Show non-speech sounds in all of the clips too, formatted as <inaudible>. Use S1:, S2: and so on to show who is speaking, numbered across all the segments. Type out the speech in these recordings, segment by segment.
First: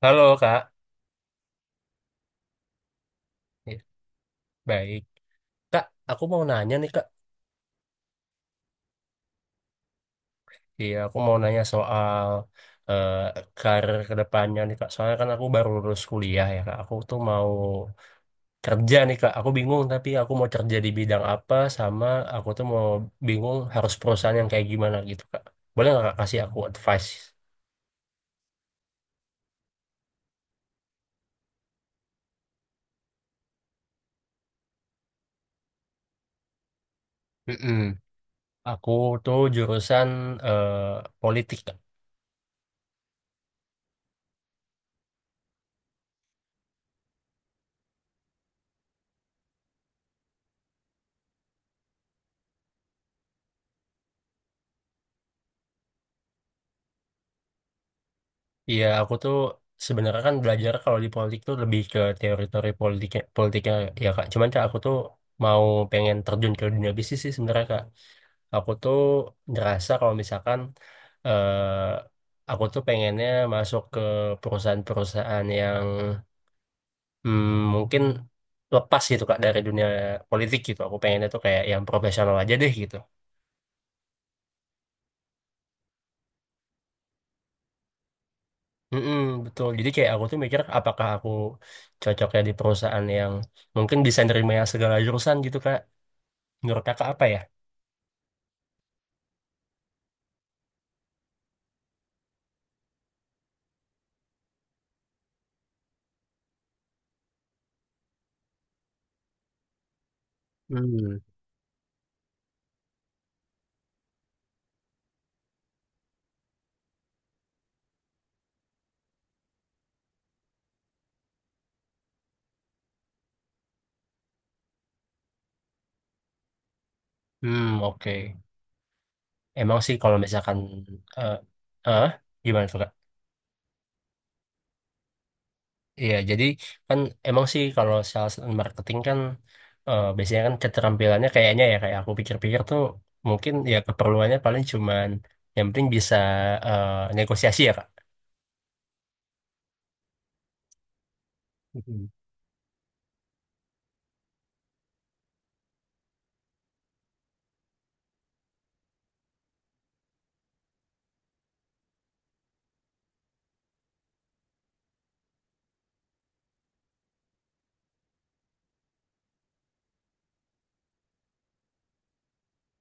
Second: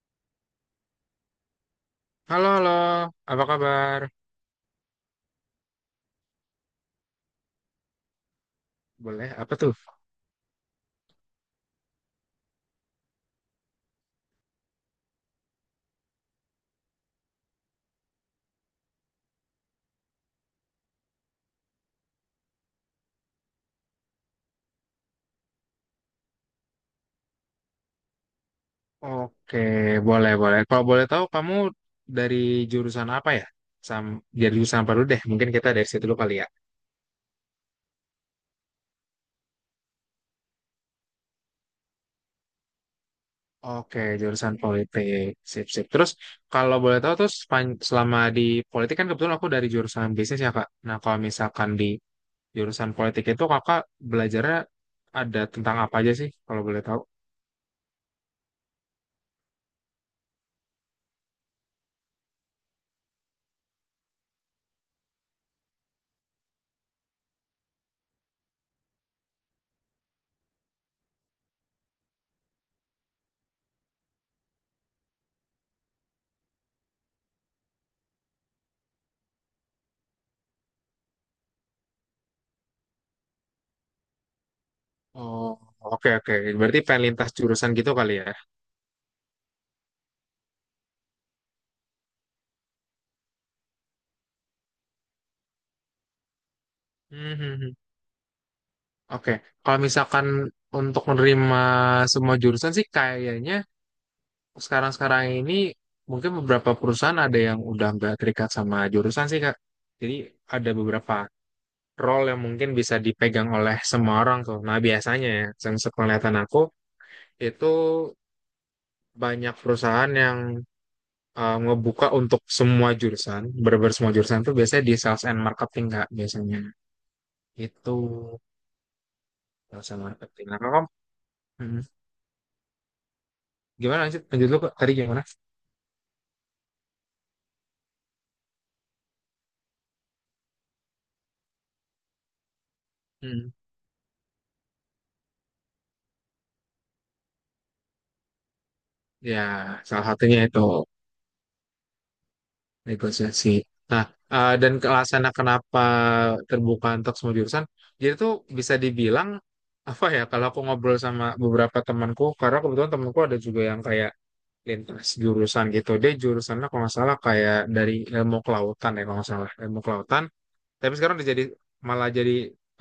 S1: Halo Kak.
S2: Halo, halo. Apa
S1: Ya,
S2: kabar?
S1: baik. Kak, aku mau nanya nih Kak.
S2: Boleh, apa tuh?
S1: Iya, aku mau nanya soal eh, karir ke depannya nih Kak. Soalnya kan aku baru lulus kuliah ya Kak. Aku tuh mau kerja nih Kak. Aku bingung, tapi aku mau kerja di bidang apa, sama aku tuh mau bingung harus perusahaan yang kayak gimana gitu Kak. Boleh nggak Kak kasih aku advice?
S2: Oke, boleh, boleh. Kalau boleh tahu, kamu dari jurusan apa ya? Sam, dari jurusan apa dulu deh? Mungkin kita dari situ dulu kali ya.
S1: Mm-mm. Aku tuh jurusan eh, politik Kak.
S2: Oke, jurusan politik. Sip, sip. Terus, kalau boleh tahu, selama di politik kan kebetulan aku dari jurusan bisnis ya, Kak. Nah, kalau misalkan di jurusan politik itu, Kakak belajarnya ada tentang apa aja sih, kalau boleh tahu?
S1: Iya, aku tuh sebenarnya kan belajar kalau di politik tuh lebih ke teori-teori politiknya, politiknya, ya ya, Kak. Cuman Kak, aku tuh mau pengen terjun ke dunia bisnis sih sebenarnya Kak. Aku tuh ngerasa kalau misalkan eh aku tuh pengennya masuk ke perusahaan-perusahaan yang hmm, mungkin lepas gitu Kak dari dunia politik gitu. Aku pengennya tuh kayak yang profesional aja deh gitu.
S2: Oh, oke, oke. Berarti pengen lintas jurusan gitu kali ya?
S1: Mm-mm, betul. Jadi kayak aku tuh mikir apakah aku cocoknya di perusahaan yang mungkin bisa nerima yang segala jurusan gitu Kak. Menurut Kakak apa ya?
S2: Mhm. Oke, kalau misalkan untuk menerima semua jurusan sih kayaknya sekarang-sekarang ini mungkin beberapa perusahaan ada yang udah nggak terikat sama jurusan sih, Kak. Jadi ada beberapa
S1: Hmm.
S2: role yang mungkin bisa dipegang oleh semua orang tuh. Nah, biasanya ya, yang sepenglihatan aku itu banyak perusahaan yang ngebuka untuk semua jurusan, bener semua jurusan tuh biasanya di sales and marketing, Kak, biasanya.
S1: Hmm,
S2: Itu
S1: oke. Emang
S2: sales
S1: sih
S2: and
S1: kalau
S2: marketing.
S1: misalkan
S2: Nah, Kak,
S1: eh
S2: hmm,
S1: eh, gimana tuh Kak?
S2: gimana lanjut? Lanjut dulu Kak, tadi gimana?
S1: Iya, jadi kan emang sih kalau sales and marketing kan biasanya kan keterampilannya kayaknya ya, kayak aku pikir-pikir tuh
S2: Hmm,
S1: mungkin ya keperluannya paling cuman yang penting bisa eh, negosiasi ya Kak.
S2: ya, salah satunya itu
S1: Mhm.
S2: negosiasi. Nah, dan ke alasannya kenapa terbuka untuk semua jurusan, jadi tuh bisa dibilang apa ya? Kalau aku ngobrol sama beberapa temanku, karena kebetulan temanku ada juga yang kayak lintas jurusan gitu. Dia jurusannya kalau nggak salah kayak dari ilmu kelautan, ya kalau nggak salah ilmu kelautan. Tapi sekarang dia jadi malah jadi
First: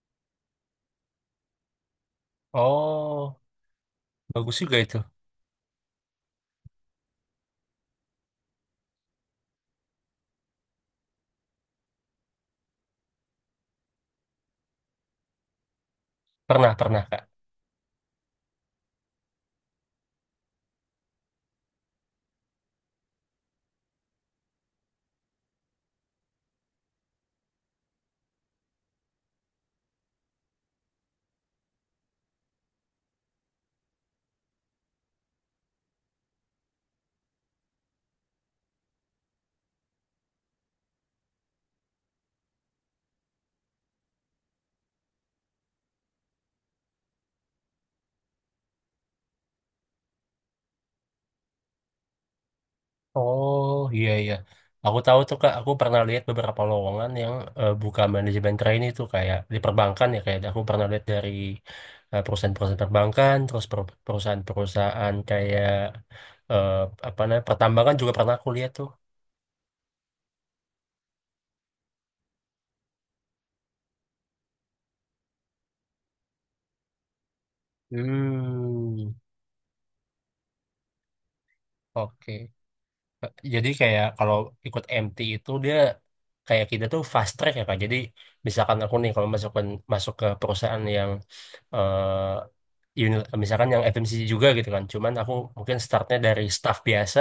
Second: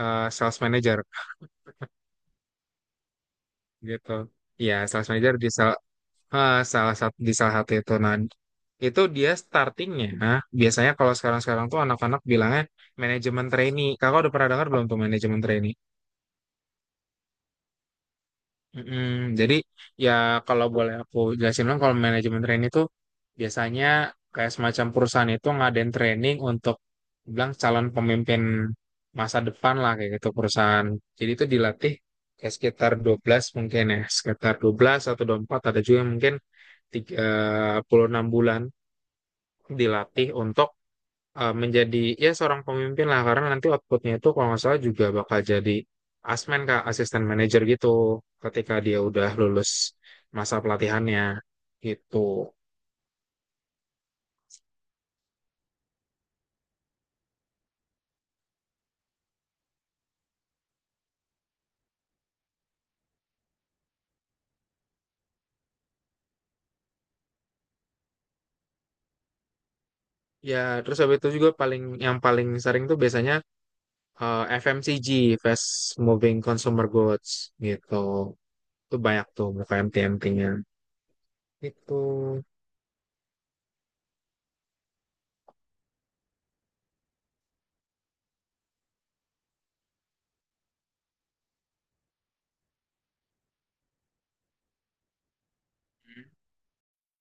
S2: sales manager
S1: Oh,
S2: gitu.
S1: bagus
S2: Iya,
S1: juga itu.
S2: sales manager di salah satu itu. Nah, itu dia startingnya. Nah, biasanya kalau sekarang-sekarang tuh anak-anak bilangnya manajemen trainee. Kakak udah pernah dengar belum tuh, manajemen trainee?
S1: Pernah, pernah Kak.
S2: Mm-mm. Jadi, ya, kalau boleh aku jelasin dong, kalau manajemen training itu biasanya kayak semacam perusahaan itu ngadain training untuk bilang calon pemimpin masa depan lah kayak gitu perusahaan. Jadi itu dilatih kayak sekitar 12 mungkin ya, sekitar 12 atau 24, ada juga yang mungkin puluh enam bulan dilatih untuk menjadi ya seorang pemimpin lah, karena nanti outputnya itu kalau nggak salah juga bakal jadi asmen, Kak, asisten manajer gitu ketika dia udah lulus masa pelatihannya gitu.
S1: Oh, iya iya, aku tahu tuh Kak. Aku pernah lihat beberapa lowongan yang buka manajemen trainee itu kayak di perbankan ya kayak. Aku pernah lihat dari perusahaan-perusahaan perbankan, terus perusahaan-perusahaan kayak eh, apa namanya pertambangan juga pernah aku lihat tuh.
S2: Ya, terus habis itu juga paling yang paling sering tuh biasanya FMCG, Fast Moving Consumer Goods, gitu. Itu
S1: Hmm,
S2: banyak tuh muka MT-MT-nya itu.
S1: oke. Jadi kayak kalau ikut MT itu dia kayak kita tuh fast track ya Kak. Jadi misalkan aku nih kalau masuk ke perusahaan yang misalkan yang FMCG juga gitu kan. Cuman aku mungkin startnya dari staff biasa,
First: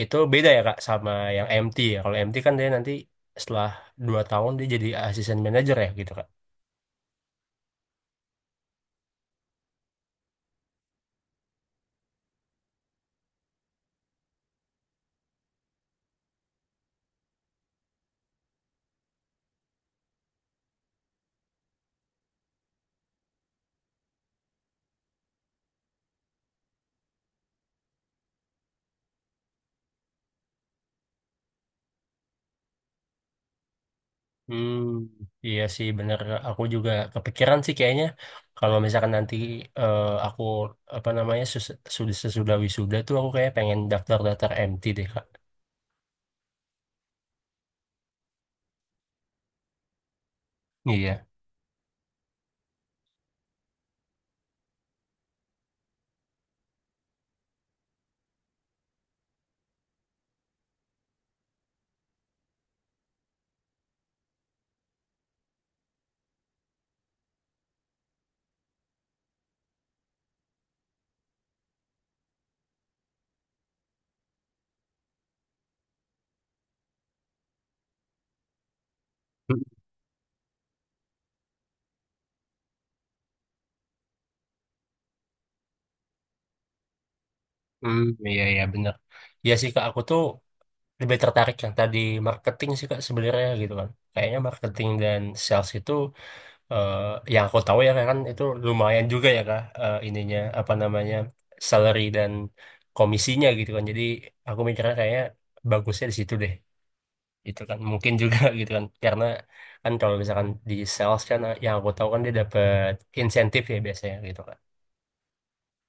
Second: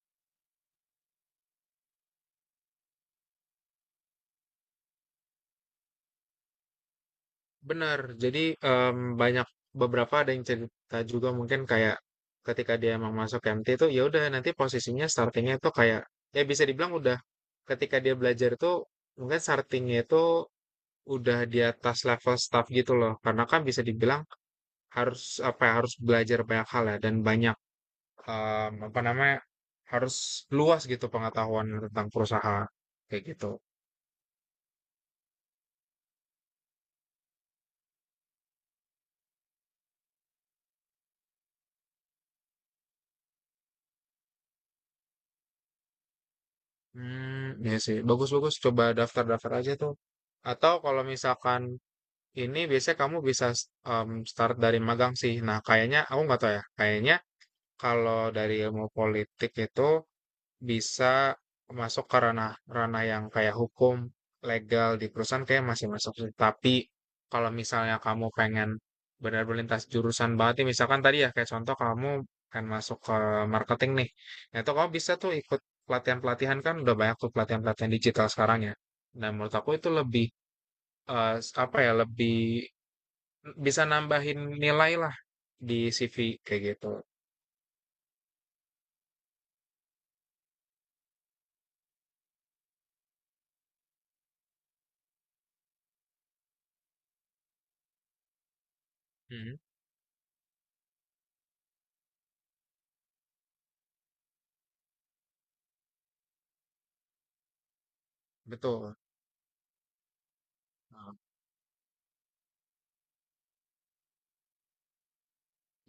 S1: itu beda ya Kak sama yang MT ya. Kalau MT kan dia nanti setelah 2 tahun dia jadi asisten manajer ya gitu Kak.
S2: Benar, jadi, banyak, beberapa ada yang cerita juga mungkin kayak ketika dia emang masuk MT itu ya udah nanti posisinya startingnya itu kayak, ya bisa dibilang udah, ketika dia belajar itu mungkin startingnya itu udah di atas level staff gitu loh. Karena kan bisa dibilang harus apa ya, harus belajar banyak hal ya, dan banyak, apa namanya, harus luas gitu pengetahuan tentang perusahaan kayak gitu.
S1: Hmm, iya sih bener. Aku juga kepikiran sih kayaknya kalau misalkan nanti aku apa namanya sus- sudah sesudah wisuda tuh aku kayak pengen daftar-daftar MT deh Kak.
S2: Hmm, ya sih, bagus bagus, coba daftar-daftar aja tuh. Atau kalau
S1: Iya.
S2: misalkan, ini biasanya kamu bisa start dari magang sih. Nah, kayaknya aku nggak tahu ya. Kayaknya kalau dari ilmu politik itu bisa masuk ke ranah ranah yang kayak hukum legal di perusahaan kayak masih masuk sih. Tapi kalau misalnya kamu pengen benar-benar lintas jurusan banget nih, misalkan tadi ya kayak contoh kamu pengen masuk ke marketing nih. Nah, itu kamu bisa tuh ikut pelatihan-pelatihan, kan udah banyak tuh pelatihan-pelatihan digital sekarang ya. Dan menurut aku itu lebih, eh, apa ya, lebih bisa nambahin nilai lah di CV kayak gitu.
S1: Hmm, iya iya bener. Iya sih Kak, aku tuh lebih tertarik yang tadi marketing sih Kak sebenarnya gitu kan. Kayaknya marketing dan sales itu eh yang aku tahu ya kan, itu lumayan juga ya
S2: Mhm.
S1: Kak, ininya apa namanya, salary dan komisinya gitu kan. Jadi aku mikirnya kayaknya bagusnya di situ deh gitu kan, mungkin juga <laughs> gitu kan,
S2: Betul.
S1: karena kan kalau misalkan di
S2: Heeh.
S1: sales kan, yang aku tahu kan, dia dapat insentif ya biasanya gitu kan.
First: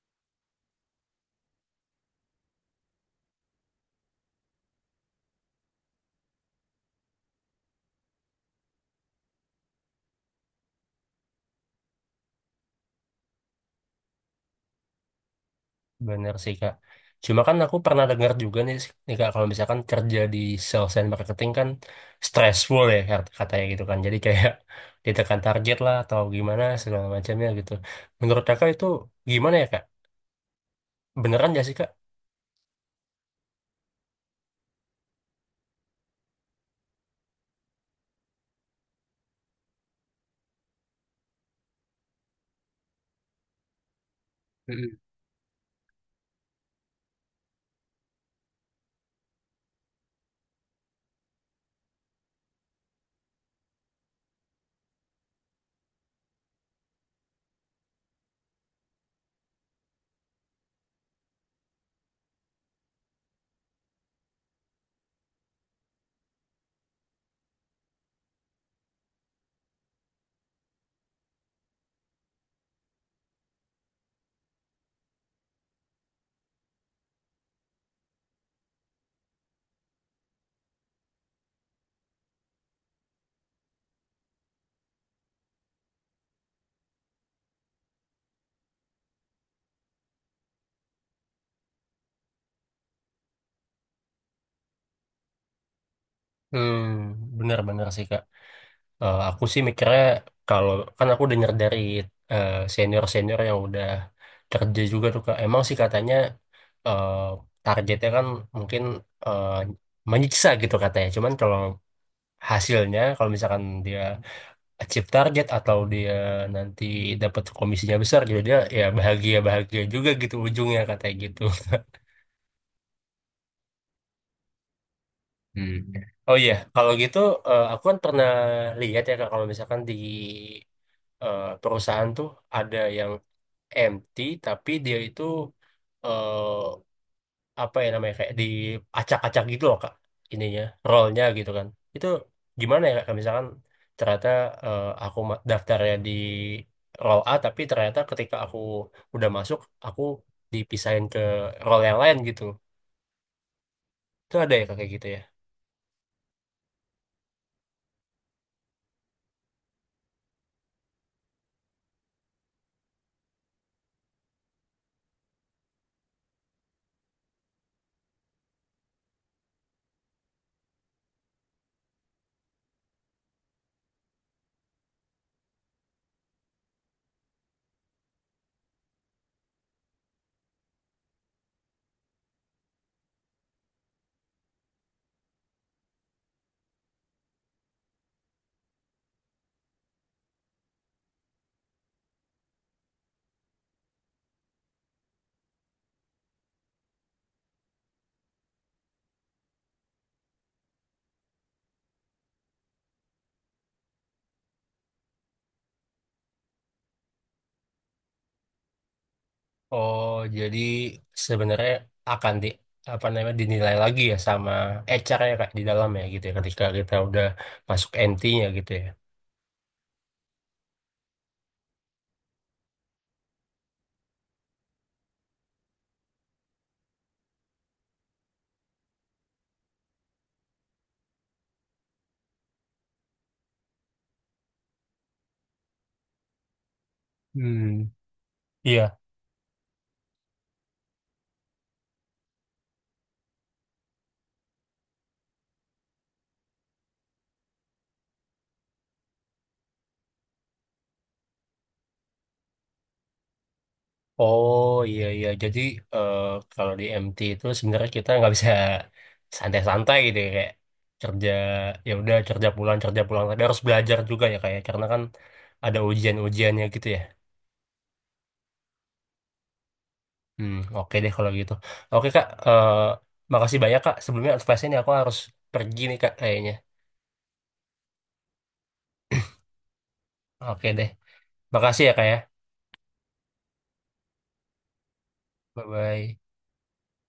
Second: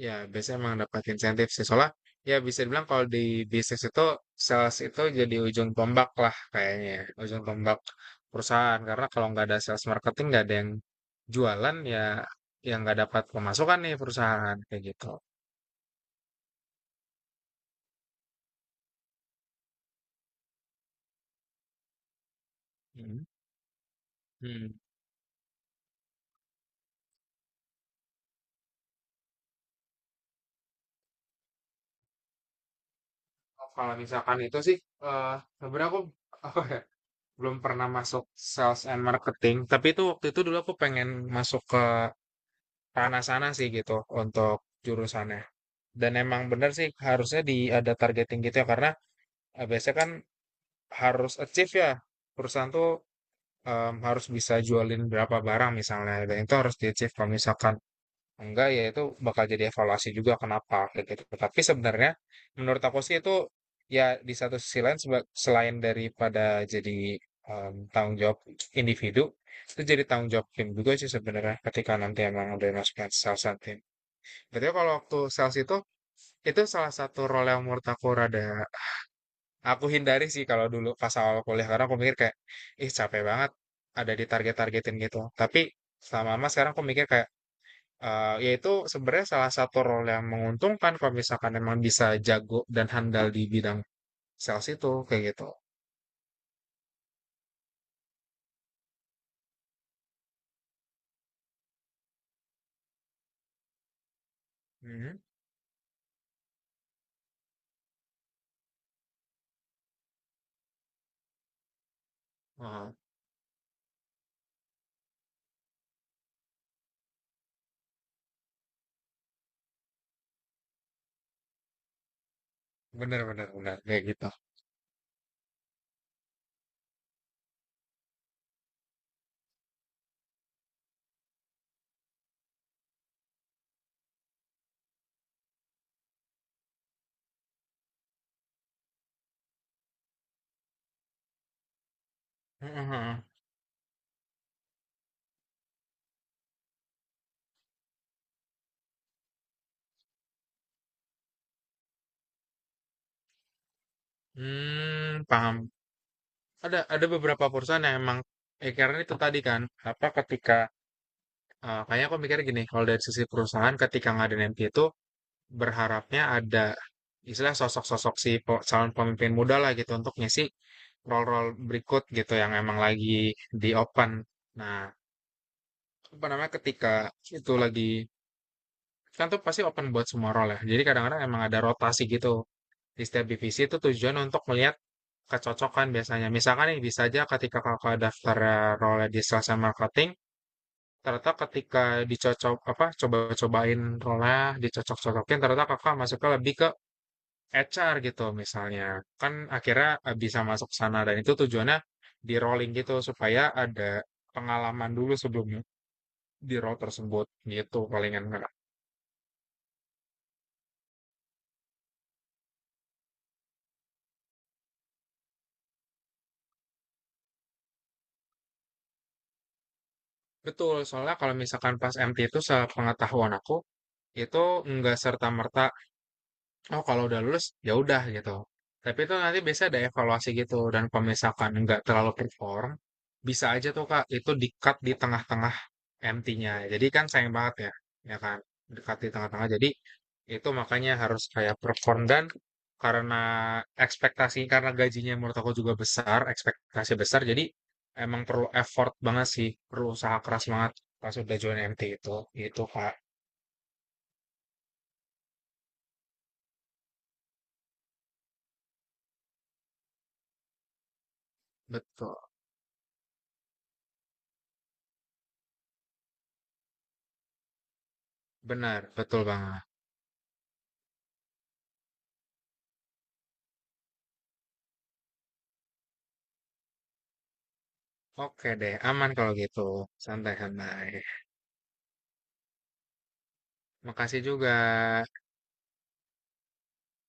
S2: Ya, biasanya emang dapat insentif sih. Soalnya ya bisa dibilang kalau di bisnis itu sales itu jadi ujung tombak lah kayaknya ya, ujung tombak perusahaan. Karena kalau nggak ada sales marketing, nggak ada yang jualan ya, yang nggak dapat pemasukan nih perusahaan kayak gitu.
S1: Bener sih Kak. Cuma kan aku pernah dengar juga nih Kak, kalau misalkan kerja di sales and marketing kan stressful ya
S2: Mhm.
S1: katanya gitu kan. Jadi kayak
S2: Mhm.
S1: <laughs> ditekan target lah atau gimana segala macamnya gitu. Menurut Kakak itu gimana ya Kak? Beneran gak sih Kak?
S2: Oh, kalau misalkan itu sih, eh sebenarnya aku <laughs> belum pernah masuk sales and marketing, tapi itu waktu itu dulu aku pengen masuk ke ranah sana sih gitu untuk
S1: Mm-mm.
S2: jurusannya. Dan emang bener sih, harusnya di ada targeting gitu ya, karena biasanya kan harus achieve ya perusahaan tuh, harus bisa jualin berapa barang misalnya, dan itu harus di achieve kalau misalkan enggak, ya itu bakal jadi evaluasi juga, kenapa kayak gitu. Tapi sebenarnya menurut aku sih itu, ya, di satu sisi lain, selain daripada jadi tanggung jawab individu, itu jadi tanggung jawab tim juga sih sebenarnya, ketika nanti emang udah masuk ke sales and team. Berarti kalau waktu sales itu salah satu role yang menurut aku rada aku hindari sih kalau dulu pas awal kuliah, karena aku mikir kayak ih, capek banget ada ditarget targetin gitu. Tapi selama lama sekarang aku mikir kayak, yaitu sebenarnya salah satu role yang menguntungkan kalau misalkan emang bisa jago dan handal di bidang sales itu kayak gitu.
S1: Hmm, bener-bener sih Kak. Aku sih mikirnya kalau, kan aku dengar dari senior-senior yang udah kerja juga
S2: Hmm.
S1: tuh Kak. Emang sih katanya eh, targetnya kan mungkin eh, menyiksa gitu katanya. Cuman kalau
S2: Oh,
S1: hasilnya, kalau misalkan dia achieve target atau dia nanti dapat komisinya besar gitu, dia ya bahagia-bahagia juga gitu ujungnya katanya gitu. <laughs>
S2: bener bener bener kayak gitu.
S1: Hmm. Oh iya, kalau gitu aku kan pernah lihat ya Kak, kalau misalkan di perusahaan tuh ada yang empty tapi dia itu eh apa ya namanya, kayak diacak-acak gitu loh Kak, ininya rollnya gitu kan. Itu gimana ya Kak,
S2: Mhm.
S1: misalkan ternyata aku daftarnya di roll A tapi ternyata ketika aku udah masuk, aku dipisahin ke roll yang lain gitu, itu ada ya Kak kayak gitu ya?
S2: Hmm, paham. Ada beberapa perusahaan yang emang, karena itu tadi kan, apa, ketika, kayaknya aku mikir gini, kalau dari sisi perusahaan ketika ngadain MT itu berharapnya ada istilah sosok-sosok, calon pemimpin muda lah gitu untuk ngisi role-role berikut gitu yang emang lagi di open. Nah, apa namanya, ketika itu lagi, kan tuh pasti open buat semua role ya. Jadi kadang-kadang emang ada rotasi gitu di setiap divisi itu, tujuan untuk melihat kecocokan biasanya. Misalkan nih, bisa aja ketika kakak daftar role di sales and marketing, ternyata ketika dicocok apa coba-cobain role, dicocok-cocokin ternyata kakak masuknya lebih ke HR gitu misalnya. Kan akhirnya bisa masuk sana, dan itu tujuannya di rolling gitu supaya ada pengalaman dulu sebelum di role tersebut gitu, palingan, Kak.
S1: Oh, jadi sebenarnya akan di apa namanya, dinilai lagi ya sama HR-nya Kak di dalam ya gitu ya, ketika kita udah masuk MT-nya gitu ya.
S2: Betul, soalnya kalau misalkan pas MT itu sepengetahuan aku, itu nggak serta-merta, oh, kalau udah lulus ya udah gitu. Tapi itu nanti biasa ada evaluasi gitu, dan kalau misalkan nggak terlalu perform, bisa aja tuh, Kak, itu di-cut di tengah-tengah MT-nya. Jadi kan sayang banget ya,
S1: Hmm.
S2: ya kan?
S1: Iya.
S2: Di-cut di tengah-tengah. Jadi itu makanya harus kayak perform, dan karena ekspektasi, karena gajinya menurut aku juga besar, ekspektasi besar. Jadi emang perlu effort banget sih, perlu usaha keras banget pas udah join MT itu. Itu, Kak.
S1: Oh iya iya. Jadi eh, kalau di MT itu sebenarnya kita nggak bisa <laughs> santai-santai gitu ya. Kayak kerja, ya udah,
S2: Betul.
S1: kerja pulang kerja pulang. Tapi harus belajar juga ya kayak, karena kan ada ujian-ujiannya gitu ya.
S2: Benar, betul banget.
S1: Hmm, oke deh kalau gitu. Oke Kak. Makasih banyak Kak. Sebelumnya advice ini, aku harus pergi nih Kak kayaknya.
S2: Oke deh, aman kalau gitu.
S1: Oke
S2: Santai-santai.
S1: deh. Makasih ya Kak ya.
S2: Makasih juga.
S1: Bye bye.